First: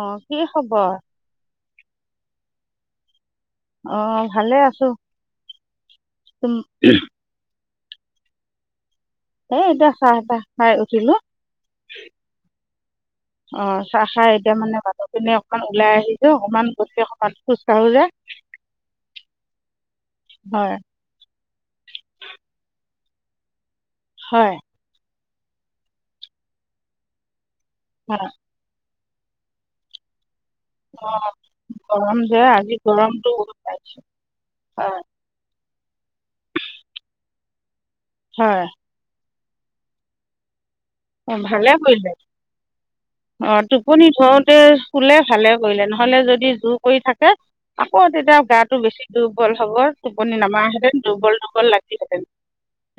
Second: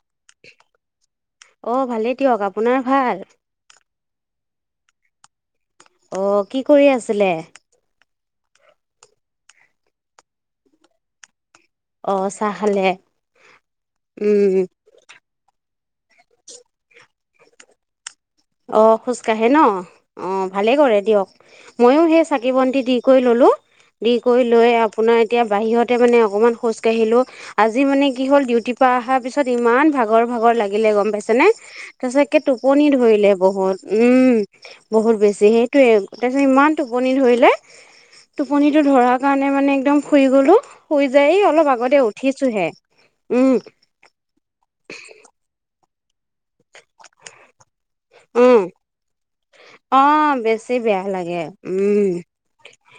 অ' কি খবৰ? অ ভালেই দিয়ক আপোনাৰ ভাল? অ', ভালে আছো। অ' তুম কি কৰি আছিলে। এ এতিয়া চাহ তাহ খাই উঠিলো। অ চাহ খালে অ' চাহ খাই উম এতিয়া মানে বাটৰ পিনে অকণ ওলাই ওলাই আহিছো অকমান অকমান খোজ কাঢ়ো যে অ' খোজ কাঢ়ে ন অ' ভালে হয় কৰে দিয়ক ময়ো সেই চাকি বন্তি দি কৈ ললো। দি কৰি হয় লৈ আপোনাক এতিয়া বাহিৰতে মানে অকমান খোজ কাঢ়িলো। আজি মানে কি হয় হ'ল ডিউটিৰ পৰা অহা তাৰ পিছত ইমান ভাগৰ ভাগৰ লাগিলে গম পাইছে নে! অ তাৰ গৰম যে পিছতে আজি টোপনি গৰমটো ধৰিলে ত বহুত পাইছো উম হয় বহুত বেছি সেইটোয়ে তাৰ পিছত ইমান টোপনি ধৰিলে হয় টোপনিতটো ধৰা কাৰণে মানে একদম শুই গ'লো শুই যাই অ অলপ ভালে আগতে কৰিলে উঠিছোহে উম অ টোপনি ভৰতে শুলে ভালে কৰিলে নহ হলে যদি জোৰ কৰি থাকে আকৌ তেতিয়া উম গাটো বেছি দুৰ্বল হব অ টোপনি নামাৰা বেছি বেয়া হেতেন দুৰ্বল লাগে দুৰ্বল উম লাগিহেতেন।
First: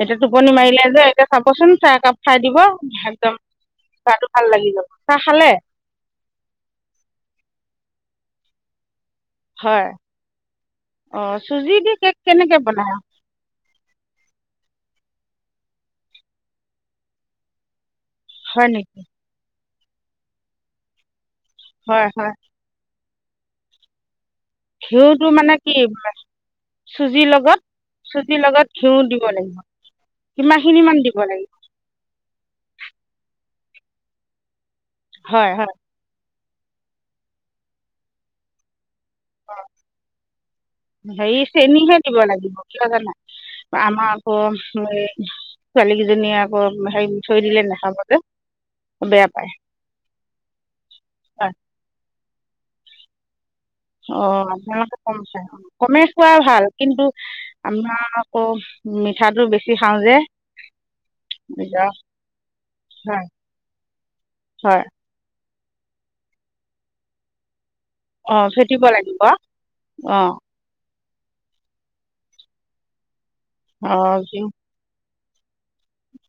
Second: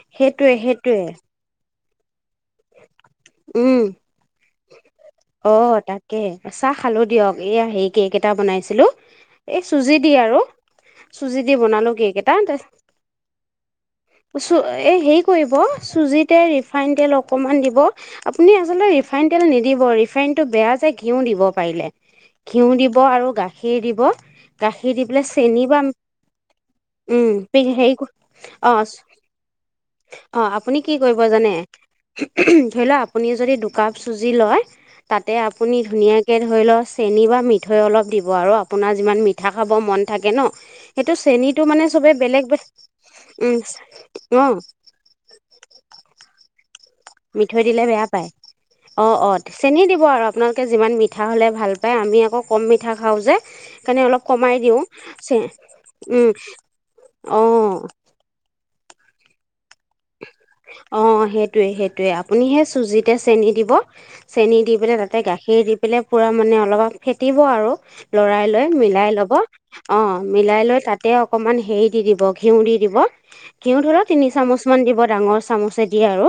এতিয়া সেইটোৱে টোপনি মাৰিলে সেইটোৱে যে এতিয়া চাবচোন চাহ একাপ খাই দিব [unintelligible] উম। গাটো ভাল লাগি যাব চাহ খালে অ তাকে চাহ খালো দিয়ক। এয়া হেই কেক এটা বনাইছিলো এই হয় চুজি দি আৰু চুজি দি বনালো কেক এটা তাৰপিছত এই হেৰি কৰিব চুজিতে ৰিফাইন তেল অকণমান দিব। আপুনি হয় আচলতে নেকি ৰিফাইন তেল নেদি দিব। ফেনটো বেয়া যে ঘিওঁ দিব। পাৰিলে হয় হয় ঘিউ দি দিব আৰু গাখীৰ দিব গাখীৰ দি পেলাই ঘিউটো মানে চেনি কি বা চুজিৰ উম লগত হেৰি চুজিৰ লগত অ ঘিউ দিব লাগিব অ কিমান আপুনি খিনি কি মান দিব কৰিব লাগিব জানে ধৰি লোৱা আপুনি যদি দুকাপ চুজি লয় তাতে হয় হয় আপুনি ধুনীয়া ধৰি লও চেনি বা মিঠৈ অলপ দিব আৰু আপোনাৰ যিমান মিঠা খাব মন থাকে ন সেইটো হেৰি চেনীটো মানে চেনিহে চবে দিব বেলেগ লাগিব কিয় জানা উম আমাৰ আকৌ অ [unintelligible] মিঠৈ দিলে বেয়া পায়? অ বেয়া অ পায় চেনী দিব আৰু আপোনালোকে যিমান মিঠা হলে হয় ভাল পায় আমি আকৌ কম মিঠা খাওঁ যে সেইকাৰণে অ অলপ কমাই দিওঁ আপোনালোকে কম খাই অ কমে খোৱা ভাল কিন্তু অঁ আমাৰ আকৌ মিঠাটো বেছি খাওঁ যে! অ সেইটোয়ে নিজৰ সেইটোয়ে আপুনি সেই চুজিতে হয় চেনি দিব। চেনি দি হয় পেলাই তাতে গাখীৰ সেই দি পেলাই পূৰা মানে অলপ ফেটিব আৰু অ লৰাই লৈ ফেটিব মিলাই লাগিব লব। অ', মিলাই লৈ তাত তাতে অকণমান হেৰি দি- দিব ঘিউ দি- দিব। ঘিউ ধৰক অঁ তিনি চামুচ মান দিব। ডাঙৰ চামুচে দিয়ে আৰু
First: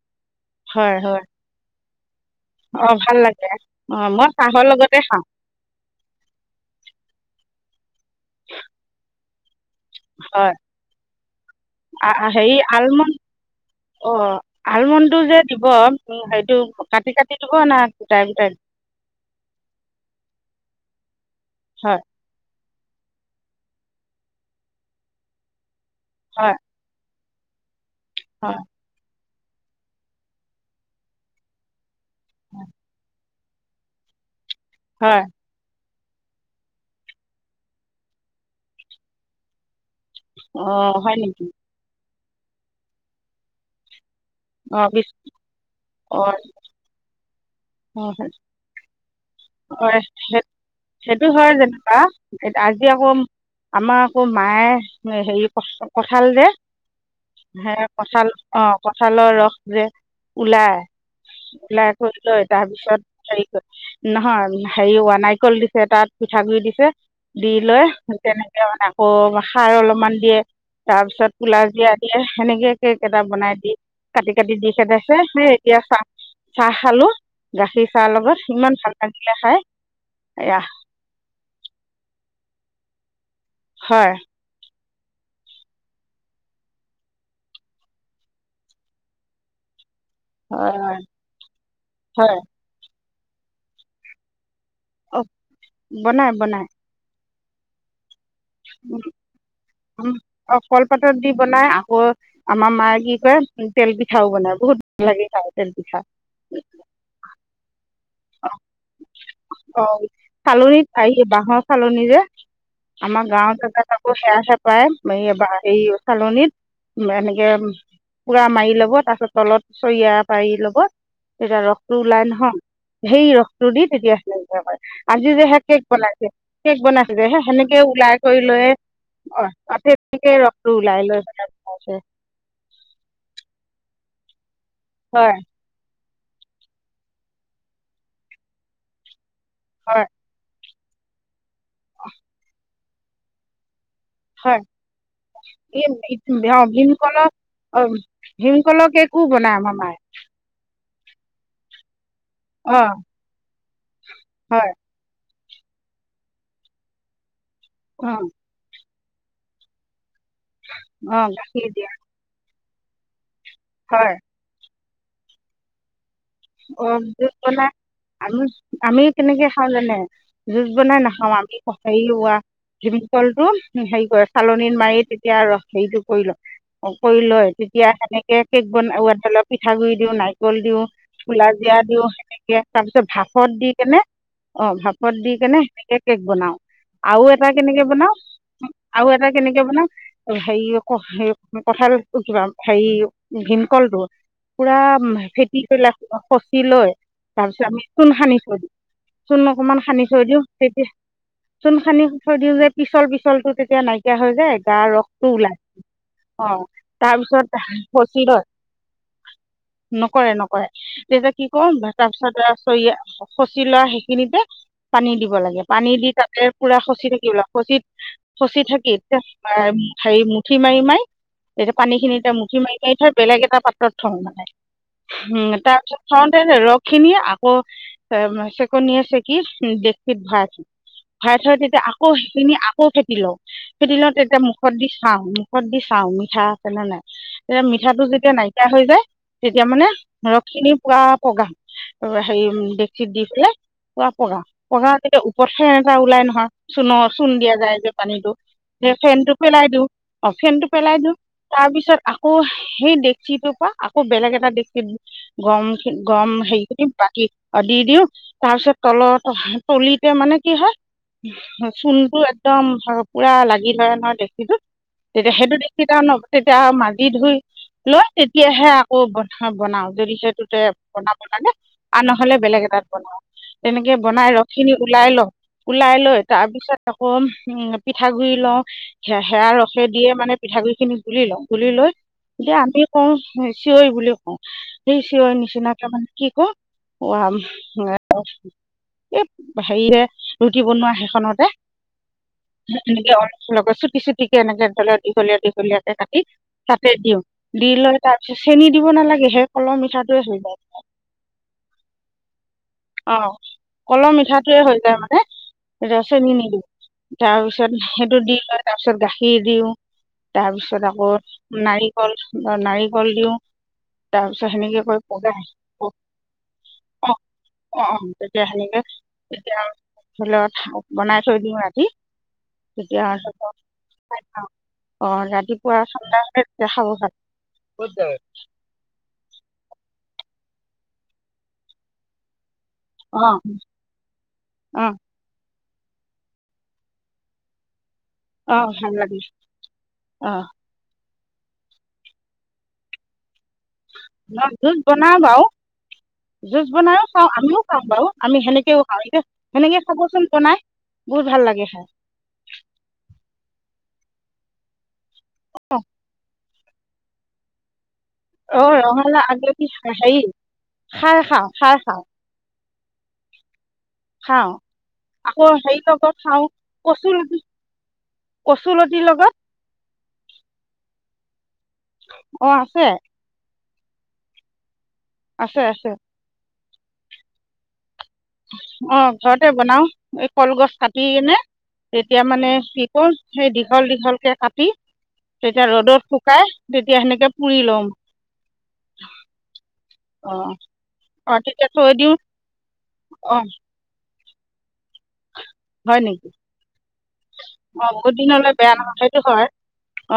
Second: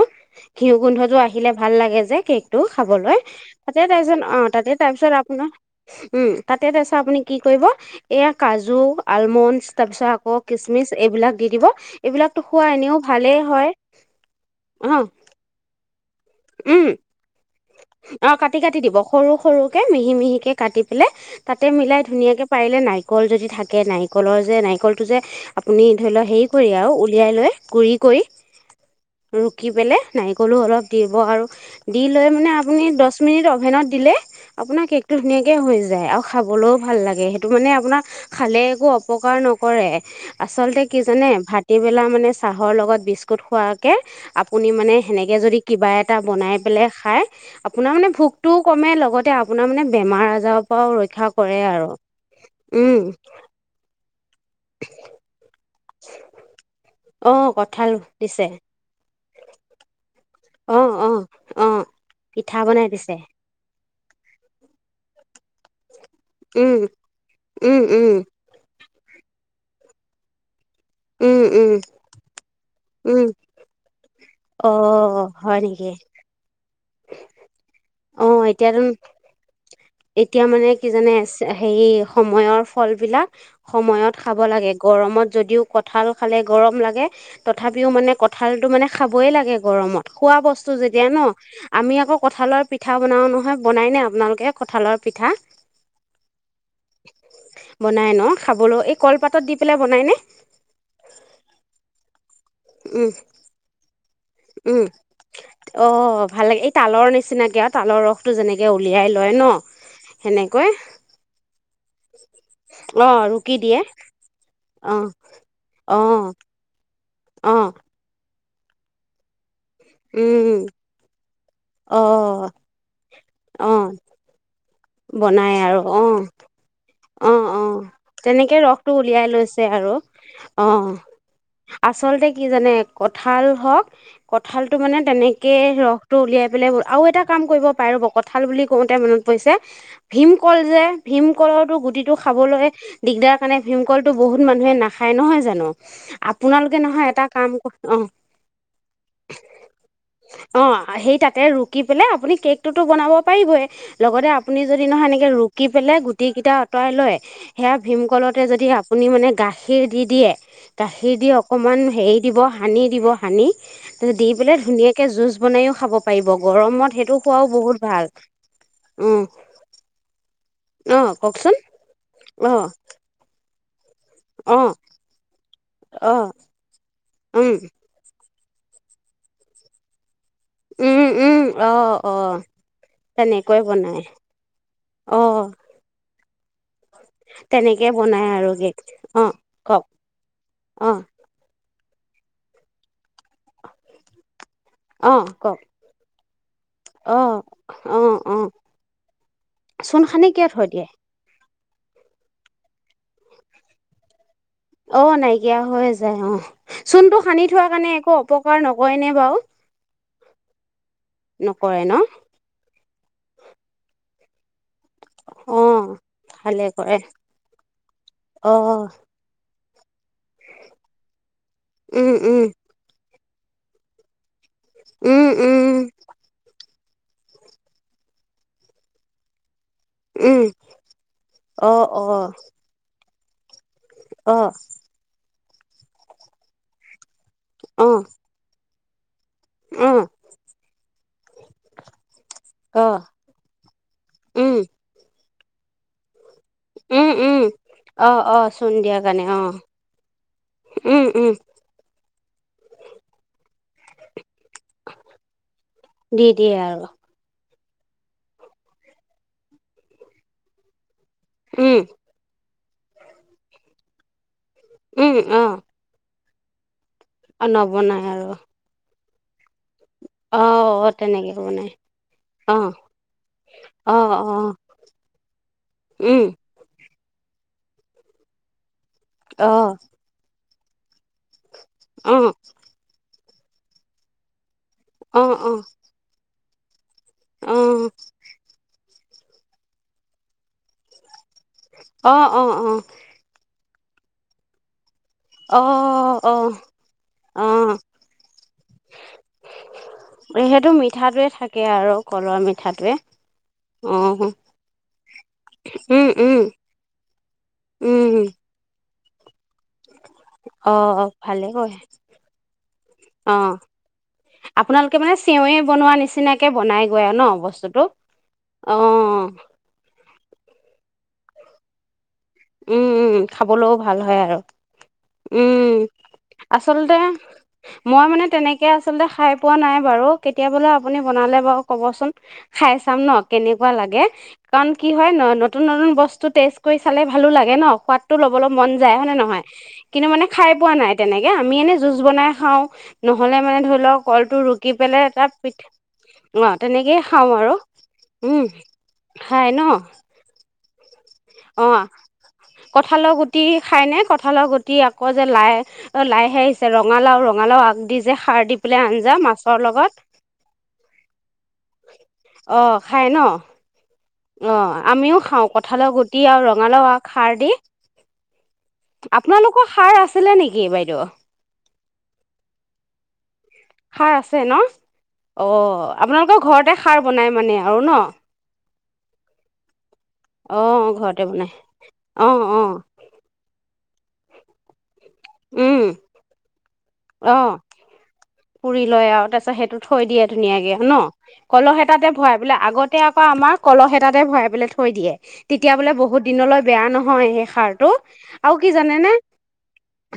ঘিউ হয় গোন্ধতটো হয় আহিলে ভাল লাগে। কেকতো খাব অঁ ভাল লাগে তাতে অঁ তাৰপছত মই অ', চাহৰ তাতে লগতে তাৰপিছত খাওঁ আপোনাৰ উ'ম তাতে তাৰপিছত আপুনি কি? কৰিব। এয়া কাজু, আলম মন। তাৰ পিছত আকৌ হয় কিচমিচ এইবিলাক দি দিব। এইবিলাকো খুৱা এনেওঁ ভালেই হয়। অ' অঁ আলমণ্ডটো যে দিব অ'। উ'ম সেইটো উম কাটি- কাটি না গোটাই অ' গোটাই কাটি- কাটি দিব সৰু -সৰুকে মিহি- মিহিকে কাটি হ'লে। তাতে হয় মিলাই ধুনীয়াকে পাৰিলে নাৰিকল যদি থাকে। নাৰিকলৰ যে নাৰিকলটো যে। আপুনি ধৰি লওঁ হেৰি হয় কৰি আৰু উলিয়াই লৈ গুড়ি কৰি হয় ৰুকি পেলাই নাৰিকলো অলপ দিব আৰু দি লৈ মানে আপুনি দচ মিনিট অভেনত দিলে। আপোনাৰ কেকতো হয় ধুনীয়াকে হৈ যায়। যায় আৰু খাবলৈওঁ ভাল লাগে সেইটো মানে। আপোনাৰ খালে একো অপকাৰ নকৰে। আচলতে অঁ কি হয় জানে নেকি ভাতিবেলা মানে চাহৰ লগত বিস্কুট খোৱাকে আপুনি অঁ মানে বিছ সেনেকৈ যদি কিবা এটা অঁ বনাই পেলাই খায়। আপোনাৰ মানে ভোকটোও ক'মে লগত হয়' সে- সেইটো হয়, কৰে আৰু যেনিবা আজি উম আকৌ আমাৰ আৰু মায়ে হেৰি কঠাল দে অ' হে কঁঠাল কঠাল দিছে অ কঠ লৰ ৰস যে। ওলাই অ' অ' অ' ওলাই থ লৈ পিঠা বনাই তাৰপিছত দিছে হেৰি কৰি নহয় হেৰি ৱানাইকলল দিছে তাত পিঠাগুডৰি উম দিছে দি উম লৈ উম তেনেকে মানে আকৌ সাৰ অলপমান দিয়ে। তাৰপিছত উম উম পোলাাজিৰা দিয়ে সেনেকে কেক এটা উম। বনাই দি কাটি কাটি অ দি খেদাইছে হয় এতিয়া নেকি? চাহ চাহ। খালো গাখীৰ চাহ অ লগত সিমান এতিয়াতো ভাল লাগিলে খাই এতিয়া এয়া মানে কি জানে হে সম সময়ৰ ফলবিলাক হয় সময়ত খাব লাগে। গৰমত যদিও কঁঠাল খালে গৰম লাগে তথাপিও মানে কঁঠালটো মানে খাবই লাগে গৰমত। খোৱা বস্তু হয় যেতিয়া ন আমি আকৌ হয় কঠাঁল পিঠা বনাও নহয় বনাই নে আপোনালোকে। কঁঠালৰ অ পিঠা? বনাই বনাই। বনাই ন। খাবলৈ এই কলপাতত দি পেলাই বনাই নে? কলপাতৰ দি বনাই, আকৌ আমাৰ মাই উম কি কৰে তেল পি উম অ ভাল লাগে এই তালৰ নিচিনাকে আৰু তালৰ ৰস অ অ সেনেকৈ চালৰিত আহি বাঁহৰ চালনী যে অ আমাৰ গাঁও ৰুকি দিয়ে জকো সেয়া চে অ প্ৰায় এইবাৰ এই অ', চালনিত। এনেকে অ', পুৰা মাৰি ল'ব তাৰ পাছ তলত চৰিয়া পাৰ উম, লগত তেতিয়া ৰস ৰুলাইন অ', হ। সেই ৰসটো দি অ', তেতিয়া সেনেকুৱা কৰে আজি যে বনাই হে আৰু কেক অ', বনাইছে কেক বনাই অ অ তেনেকে ৰসটো উলিয়াই লৈছে অ আৰু তেনেকে অ ৰসটো ওলাই লৈ পেলাই বনাইছে আচলতে কি জানে কঁঠাল হওক ক কঁঠালটো মানে হয় তেনেকৈেই ৰস উলিয়াই পেলাই আৰু এটা কাম কৰিব পাৰো কঁঠাল বুলি কওঁতে মান কৈছে হয় ভীম কল যে ভীমকলৰ টো গুটিটো খাবলৈ দিগদাৰ কাৰণে ভীমকল বহুত হয় মানুহে নাখায় নহয় জানো এই অ আপোনালোকে নহয় ভীমকলৰ এটা কাম অ ভীমকলৰ কেকো বনাই আমাৰ মায়ে অ সেই তাতে ৰুকি পেলাই আপুনি অ কেকটোতো বনাব পাৰিবই লগতে আপুনি হয় যদি নহয় এনেকৈ ৰূপ থাকি পেলে গুটিকেইটা আঁতৰাই লয় সেয়া অ ভীমকলতে যদি হাব আপুনি মানে গাখীৰ দি দিয়ে গাখীৰ অ দি গাখীৰ অকমান দিয়া হেৰি দিব সানি দিব সানি হয় দি পেলাই ধুনীয়াকে জুচ বনাইও খাব পাৰিব অ গৰমত সেইটো জুচ খোৱাও বনাই বহুত ভাল আমি আমি কেনেকে খাওঁ জানে জুচ বনাই অঁ নাখাওঁ কওকচোন আমি। সি হোৱা অঁ ডিম্পল অ হেৰি কৰে চালনী অঁ মাৰি তেতিয়া আৰু সেইটো অঁ কৰিলক কৰি লয় অঁ তেতিয়া সেনেকে কেক বনত পিঠাগ গুৰি দিও নাই কল দিওঁ কুলাজিয়া দিও অঁ সেনেকে তাৰ পিছত ভাপত তেনেকৈ দি কেনে বনায় অ ভাপত দি অঁ কেনে সেনেকে কেক বনাওঁ আৰু এটা কেনেকে তেনেকৈ বনাও বনায় আৰু কেক আৰু এটা অঁ কেনেকে কওক অঁ বনাও হেৰি কঠাল কিবা হেৰি ভীমকলটো পুৰা অঁ কওক ফেটি কৰিলা অ লৈ অঁ তাৰপিছত আমি চূণ অঁ সানি অঁ থৈ দিওঁ চূণ অকমান চূণ সানি থৈ দিওঁ কিয় দিয়ে সেইতি চূন খানি থৈ দিওঁ যে পিচল পিচল টো তেতিয়া নাইকিয়া হৈ যায় গাৰ অ' ৰসটো ওলায় নাইকিয়া হৈ যায় অ অঁ চূণটো সানি তাৰপিছত থোৱা কাৰণে একো খচি অপকাৰ নকৰে নে বাৰু। কৰে নকৰে। তেতিয়া কি ক'ম নকৰে ন ভাতাচা আছ ইয়াত অখচি লোৱা সেইখিনিতে। পানী দিব লাগে অঁ পানী দি তাতে ভালে পুৰা কৰে খচি থাকিবল খচ খচি অঁ থাকিত। উ, হেৰি মুঠি মাৰি মাৰি এতিয়া পানী উম খিনি এতিয়া উম মুঠি মাৰি মাৰি থাক। বেলেগ এটা পাত্ৰত থম মানে। উম- উম তাৰপিছত থতে ৰস। খিনিয়ে আকৌ এ চেকনিয়ে চেকি ভৰা উম আছে ভৰা থয় তেতিয়া অঁ আকৌ অঁ সেইখিনি আকৌ সে কিলো। [inaudible] তেতিয়া অঁ মুখত দি চাওঁ ত দি চাওঁ মিঠা আছে নে নাই। তেতিয়া অঁ মিঠাটো যেতিয়া নাই। [inaudible] হৈ যায় তেতিয়া মানে অঁ ধৰক পুৰাহেৰি অঁ ডেকচিত দিছিলে পুৰা পগা উম পগা ওৰতহ এটা ওলাই নহয় চূণৰ উম চূণ উম দিয়া যায় যে অঁ পানীটো অঁ চূণ যে দিয়াৰ ফেন কাৰণে টো অঁ পেলাই দিওঁ অ ফেনটো পেলাই উম দি উম তাৰ পিছত আকৌ সেই ডেকচিটোৰ পৰা। আকৌ বেলেগ এটা দেশ কি। গম খিন দি গম দিয়ে হেৰি খিনি আৰু বাকী। অ' দি দিওঁ তাৰপিছত তলত তলিতে মানে কি হয় উম চূণটো একদম পুৰা লাগি ধৰে অ' দেখিলো উম তেতিয়া সেইটো অঁ দেখি তাৰ ন' তেতিয়া দি ধুই নবনাই লয় আৰু তেতিয়াহে। অ' বনাওঁ দেৰি অঁ অঁ বনাব তেনেকে লাগে বনাই আৰু নহলে বেলেগ অঁ এটাত বনাব তেনেকে অঁ বনাই ৰস অঁ খিনি ওলাই লওঁ ওলাই লৈ উম তাৰপিছত। আকৌ উ পিঠাগুৰি লওঁ সেৰা অঁ ৰসে দিয়ে মানে পিঠাগুৰিখিনি তুলি লে তুলি লৈ অঁ এতিয়া আমি কওঁ চিঞৰি বুলি কওঁ সেই ৰ অঁ অঁ নিচিনাক মানে কি ক উ অঁ এই হেৰিৰে ৰুটি বনোৱা সেইখনত অঁ অঁ অঁ এনেকে অলপত [unintelligible] দীঘলীয়া দীঘলীয়াকে অঁ কাটি অঁ তাতে দিওঁ দি অঁ লৈ তাৰ পিছত চেনি দিব নালাগে সে কল মিঠা সেইটো মিঠটোয়ে থাকে আৰু কলোৱা মিঠা অ কলহ মিঠাটোয়ে হৈ যায় মানে ৰচনী নিদি তাৰপিছত সেইটো দি লৈ য তাৰ পিছত গাখীৰ দিওঁ তাৰপিছত অঁ আকৌ ভালেই কৰে নাৰিকল নাৰিকল দিওঁ অঁ তাৰপিছত সেনেকে আপোনালোকে কৈ মানে পগা চেৱৈ বনোৱা নিচিনাকে বনাই গৈ আৰু আহ ন অ বস্তুটো অ তেতিয়া সেনেকে অঁ তেতিয়া থলত বনাই থৈ দিওঁ ৰাতি উম তেতিয়া উম খাবলৈও ভাল হয় খাই আৰু খাওঁ। অ ৰাতিপুৱা উম ঠাণ্ডা হলে তেতিয়া খাব আচলতে ভাল মই মানে তেনেকে আচলতে খাই পোৱা নাই বাৰু কেতিয়া বোলে আপুনি বনালে বাৰু ক'বচোন খাই চাম ন অ কেনেকুৱা লাগে কাৰণ কি অ হয় ন নতুন নতুন বস্তু তেজ কৰি চালে ভা ভালো লাগে ন সোৱাদ টো ল'বলৈ অ মন ভাল যায় হয় নে লাগে নহয় কিন্তু মানে অ খাই পোৱা নাই তেনেকে আমি এনেই জুচ বনাই খাওঁ নহ'লে মানে ধৰি লওক কলটো ন ৰুকি জুজ পেলাই বনা এটা বাৰু পিঠ অ জুজ তেনেকেই বনাই খাওঁ চাওঁ আৰু আমিও খাওঁ বাৰু আমি উম সেনেকেও খাওঁ এয়া খাই ন সেনেকে খাবচোন বনাই বহুত ভাল লাগে অ খাই কঠালৰ গুটি খাই নে কঠালৰ গুটি আকৌ যে লাই লাইহে ৰঙালাও ৰঙালাও আগ দি যে খাৰ দি অ পেলাই আঞ্জা ৰঙালা আগ মাছৰ কি লগত হেৰি খাৰ খাওঁ খাৰ খাওঁ অ' খাই ন খাওঁ অ আমিও আকৌ খাও হেৰি কঠালাৰ লগত গুটি খাওঁ আৰু ৰঙালাও আ কচুলতি খাৰ দি কচুলতিৰ লগত আপোনালোকৰ সাৰ আছিলে নেকি বাইদে উ অ আছে খাৰ আছে ন অ আছে আছে আপোনালোকৰ ঘৰত তাতে সাৰ বনাই মানে আৰু ন অ ঘৰতে বনাও এই কলগছ অ' কাটি ঘৰতে কিনে বনাই তেতিয়া অ' মানে অ' কি কওঁ সেই দীঘল দীঘ ভালকে কাটি তেতিয়া উম ৰ'দত শুকাই তেত অ পুৰি লয় আও তাৰপিছত সেইটো থৈ দিয়ে অ ধুনীয়াকে ন অ তেতিয়া কলহ থৈ এটাতে দিওঁ ভৰাই বোলে আগতে আকৌ অ আমাৰ কলহ এটাত তে ভৰাই পেলাই থৈ দিয়ে তেতিয়া বোলে হয় নেকি বহুত দিনলৈ বেয়া নহয় সেই অ সাৰটো বহুত দিনলৈ আও কি বেয়া জানে নহয় নে সেইটো হয়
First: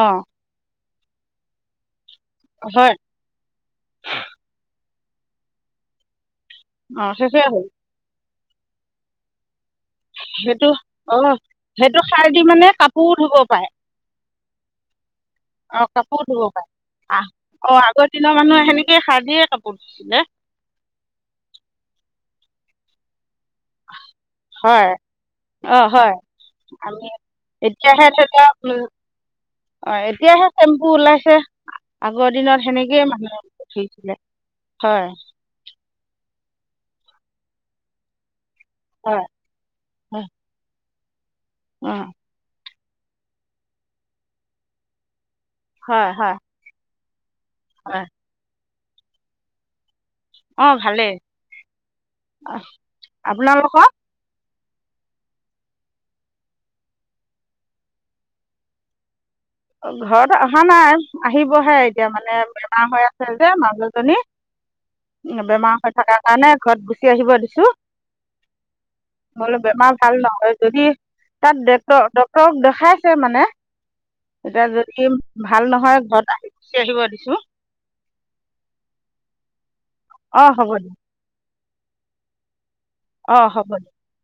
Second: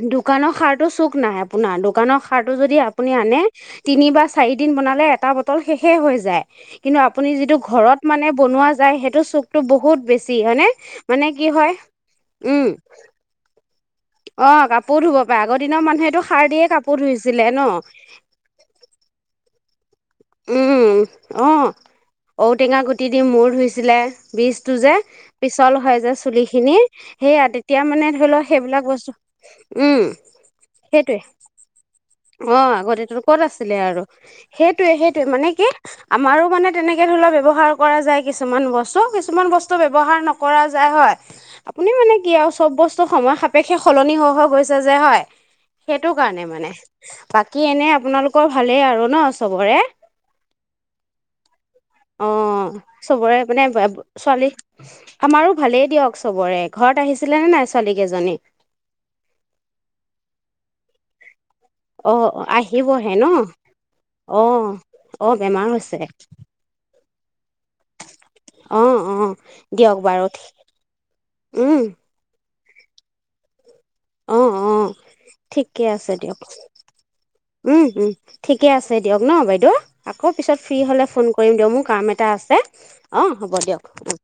অ দোকানৰ সাৰটো চুক নাই আপোনাৰ দোকানৰ সাৰটো যদি হয় আপুনি আনে তিনি বা চাৰি দিন বনালে এটা বটল শেষে হৈ যায় কিন্তু অ আপুনি শেষেই যিটো হ'ল ঘৰত মানে বনোৱা যায় সেইটো চুক সেইটো অ হয় সেইটো শাৰ দি উম মানে কাপোৰ ধুব পাৰে অ কাপোৰ ধুব পাৰে আগৰ দিনৰ অ কাপোৰ মানুহেটো ধুব সাৰ দিয়ে পাৰে কাপোৰ ধুইছিলে ন আহ অ আগৰ দিনৰ মানুহ সেনেকে সাৰ দিয়ে কাপোৰ কৰিছিল ন উম অ ঔটেঙা গুটি দি মোৰ ধুইছিলে বীজটো হয় যে পিছল হয় যে চুলি খিনি আমি সেইয়া তেতিয়া এতিয়াহে মানে ধৰি লও লওক উম, সেইবিলাক বস্তু অ উম এতিয়াহে চেম্পু সেইটোৱে ওলাইছে আগৰ অ দিনত সেনেকেই আগতে ত ক'ত মানুহে আছিলে আৰু ধুইছিলে সেইটোৱে হয় সেইটোৱে মানে কি আমাৰো মানে তেনেকে ধৰি লোৱা ব্যৱহাৰ কৰা যায় কিছু কিছুমান বস্তু হয় কিছুমান বস্তু ব্যৱহাৰ হয় নকৰা যায় হয় আপুনি অ মানে কি আৰু চব বস্তু সময় সাপেক্ষে সলনি হৈ হৈ গৈছে যে হয় হয় সেইটো হয় কাৰণে মানে উ বাকী এনে হয় আপোনালোকৰ ভালেই আৰু ন চবৰে অ ভালেই অ আহ, চবৰে মানে আপোনালোকৰ ছোৱালী আমাৰো ভালেই দিয়ক চবৰে ঘৰত আহিছিলে নে নাই ছোৱালী কেইজনী ঘৰত অহা নাই। আহিবহে, এতিয়া অ মানে বেমাৰ হৈ আহিবহে ন আছে যে, মানুহজনী অ অ বেমাৰ হৈ হৈছে থকাৰ কাৰণে ঘৰত গুচি আহিব দি। অ অ বোলে বেমাৰ দিয়ক ভাল বাৰু নহয় যদি তাত উম ডট ডক্তৰক দে খাইছে মানে অ', এতিয়া অ', যদি ভাল ঠিকে নহয় আছে ঘৰত দিয়ক, আহি গুচি আহিব দিছোঁ উম, উম, ঠিকে আছে দিয়ক ন' বাইদেউ আকৌ অঁ পিছত হ'ব ফ্ৰী হ'লে ফোন কৰিম মোৰ কাম এটা আছে। অ', হ'ব দিয়ক অ'।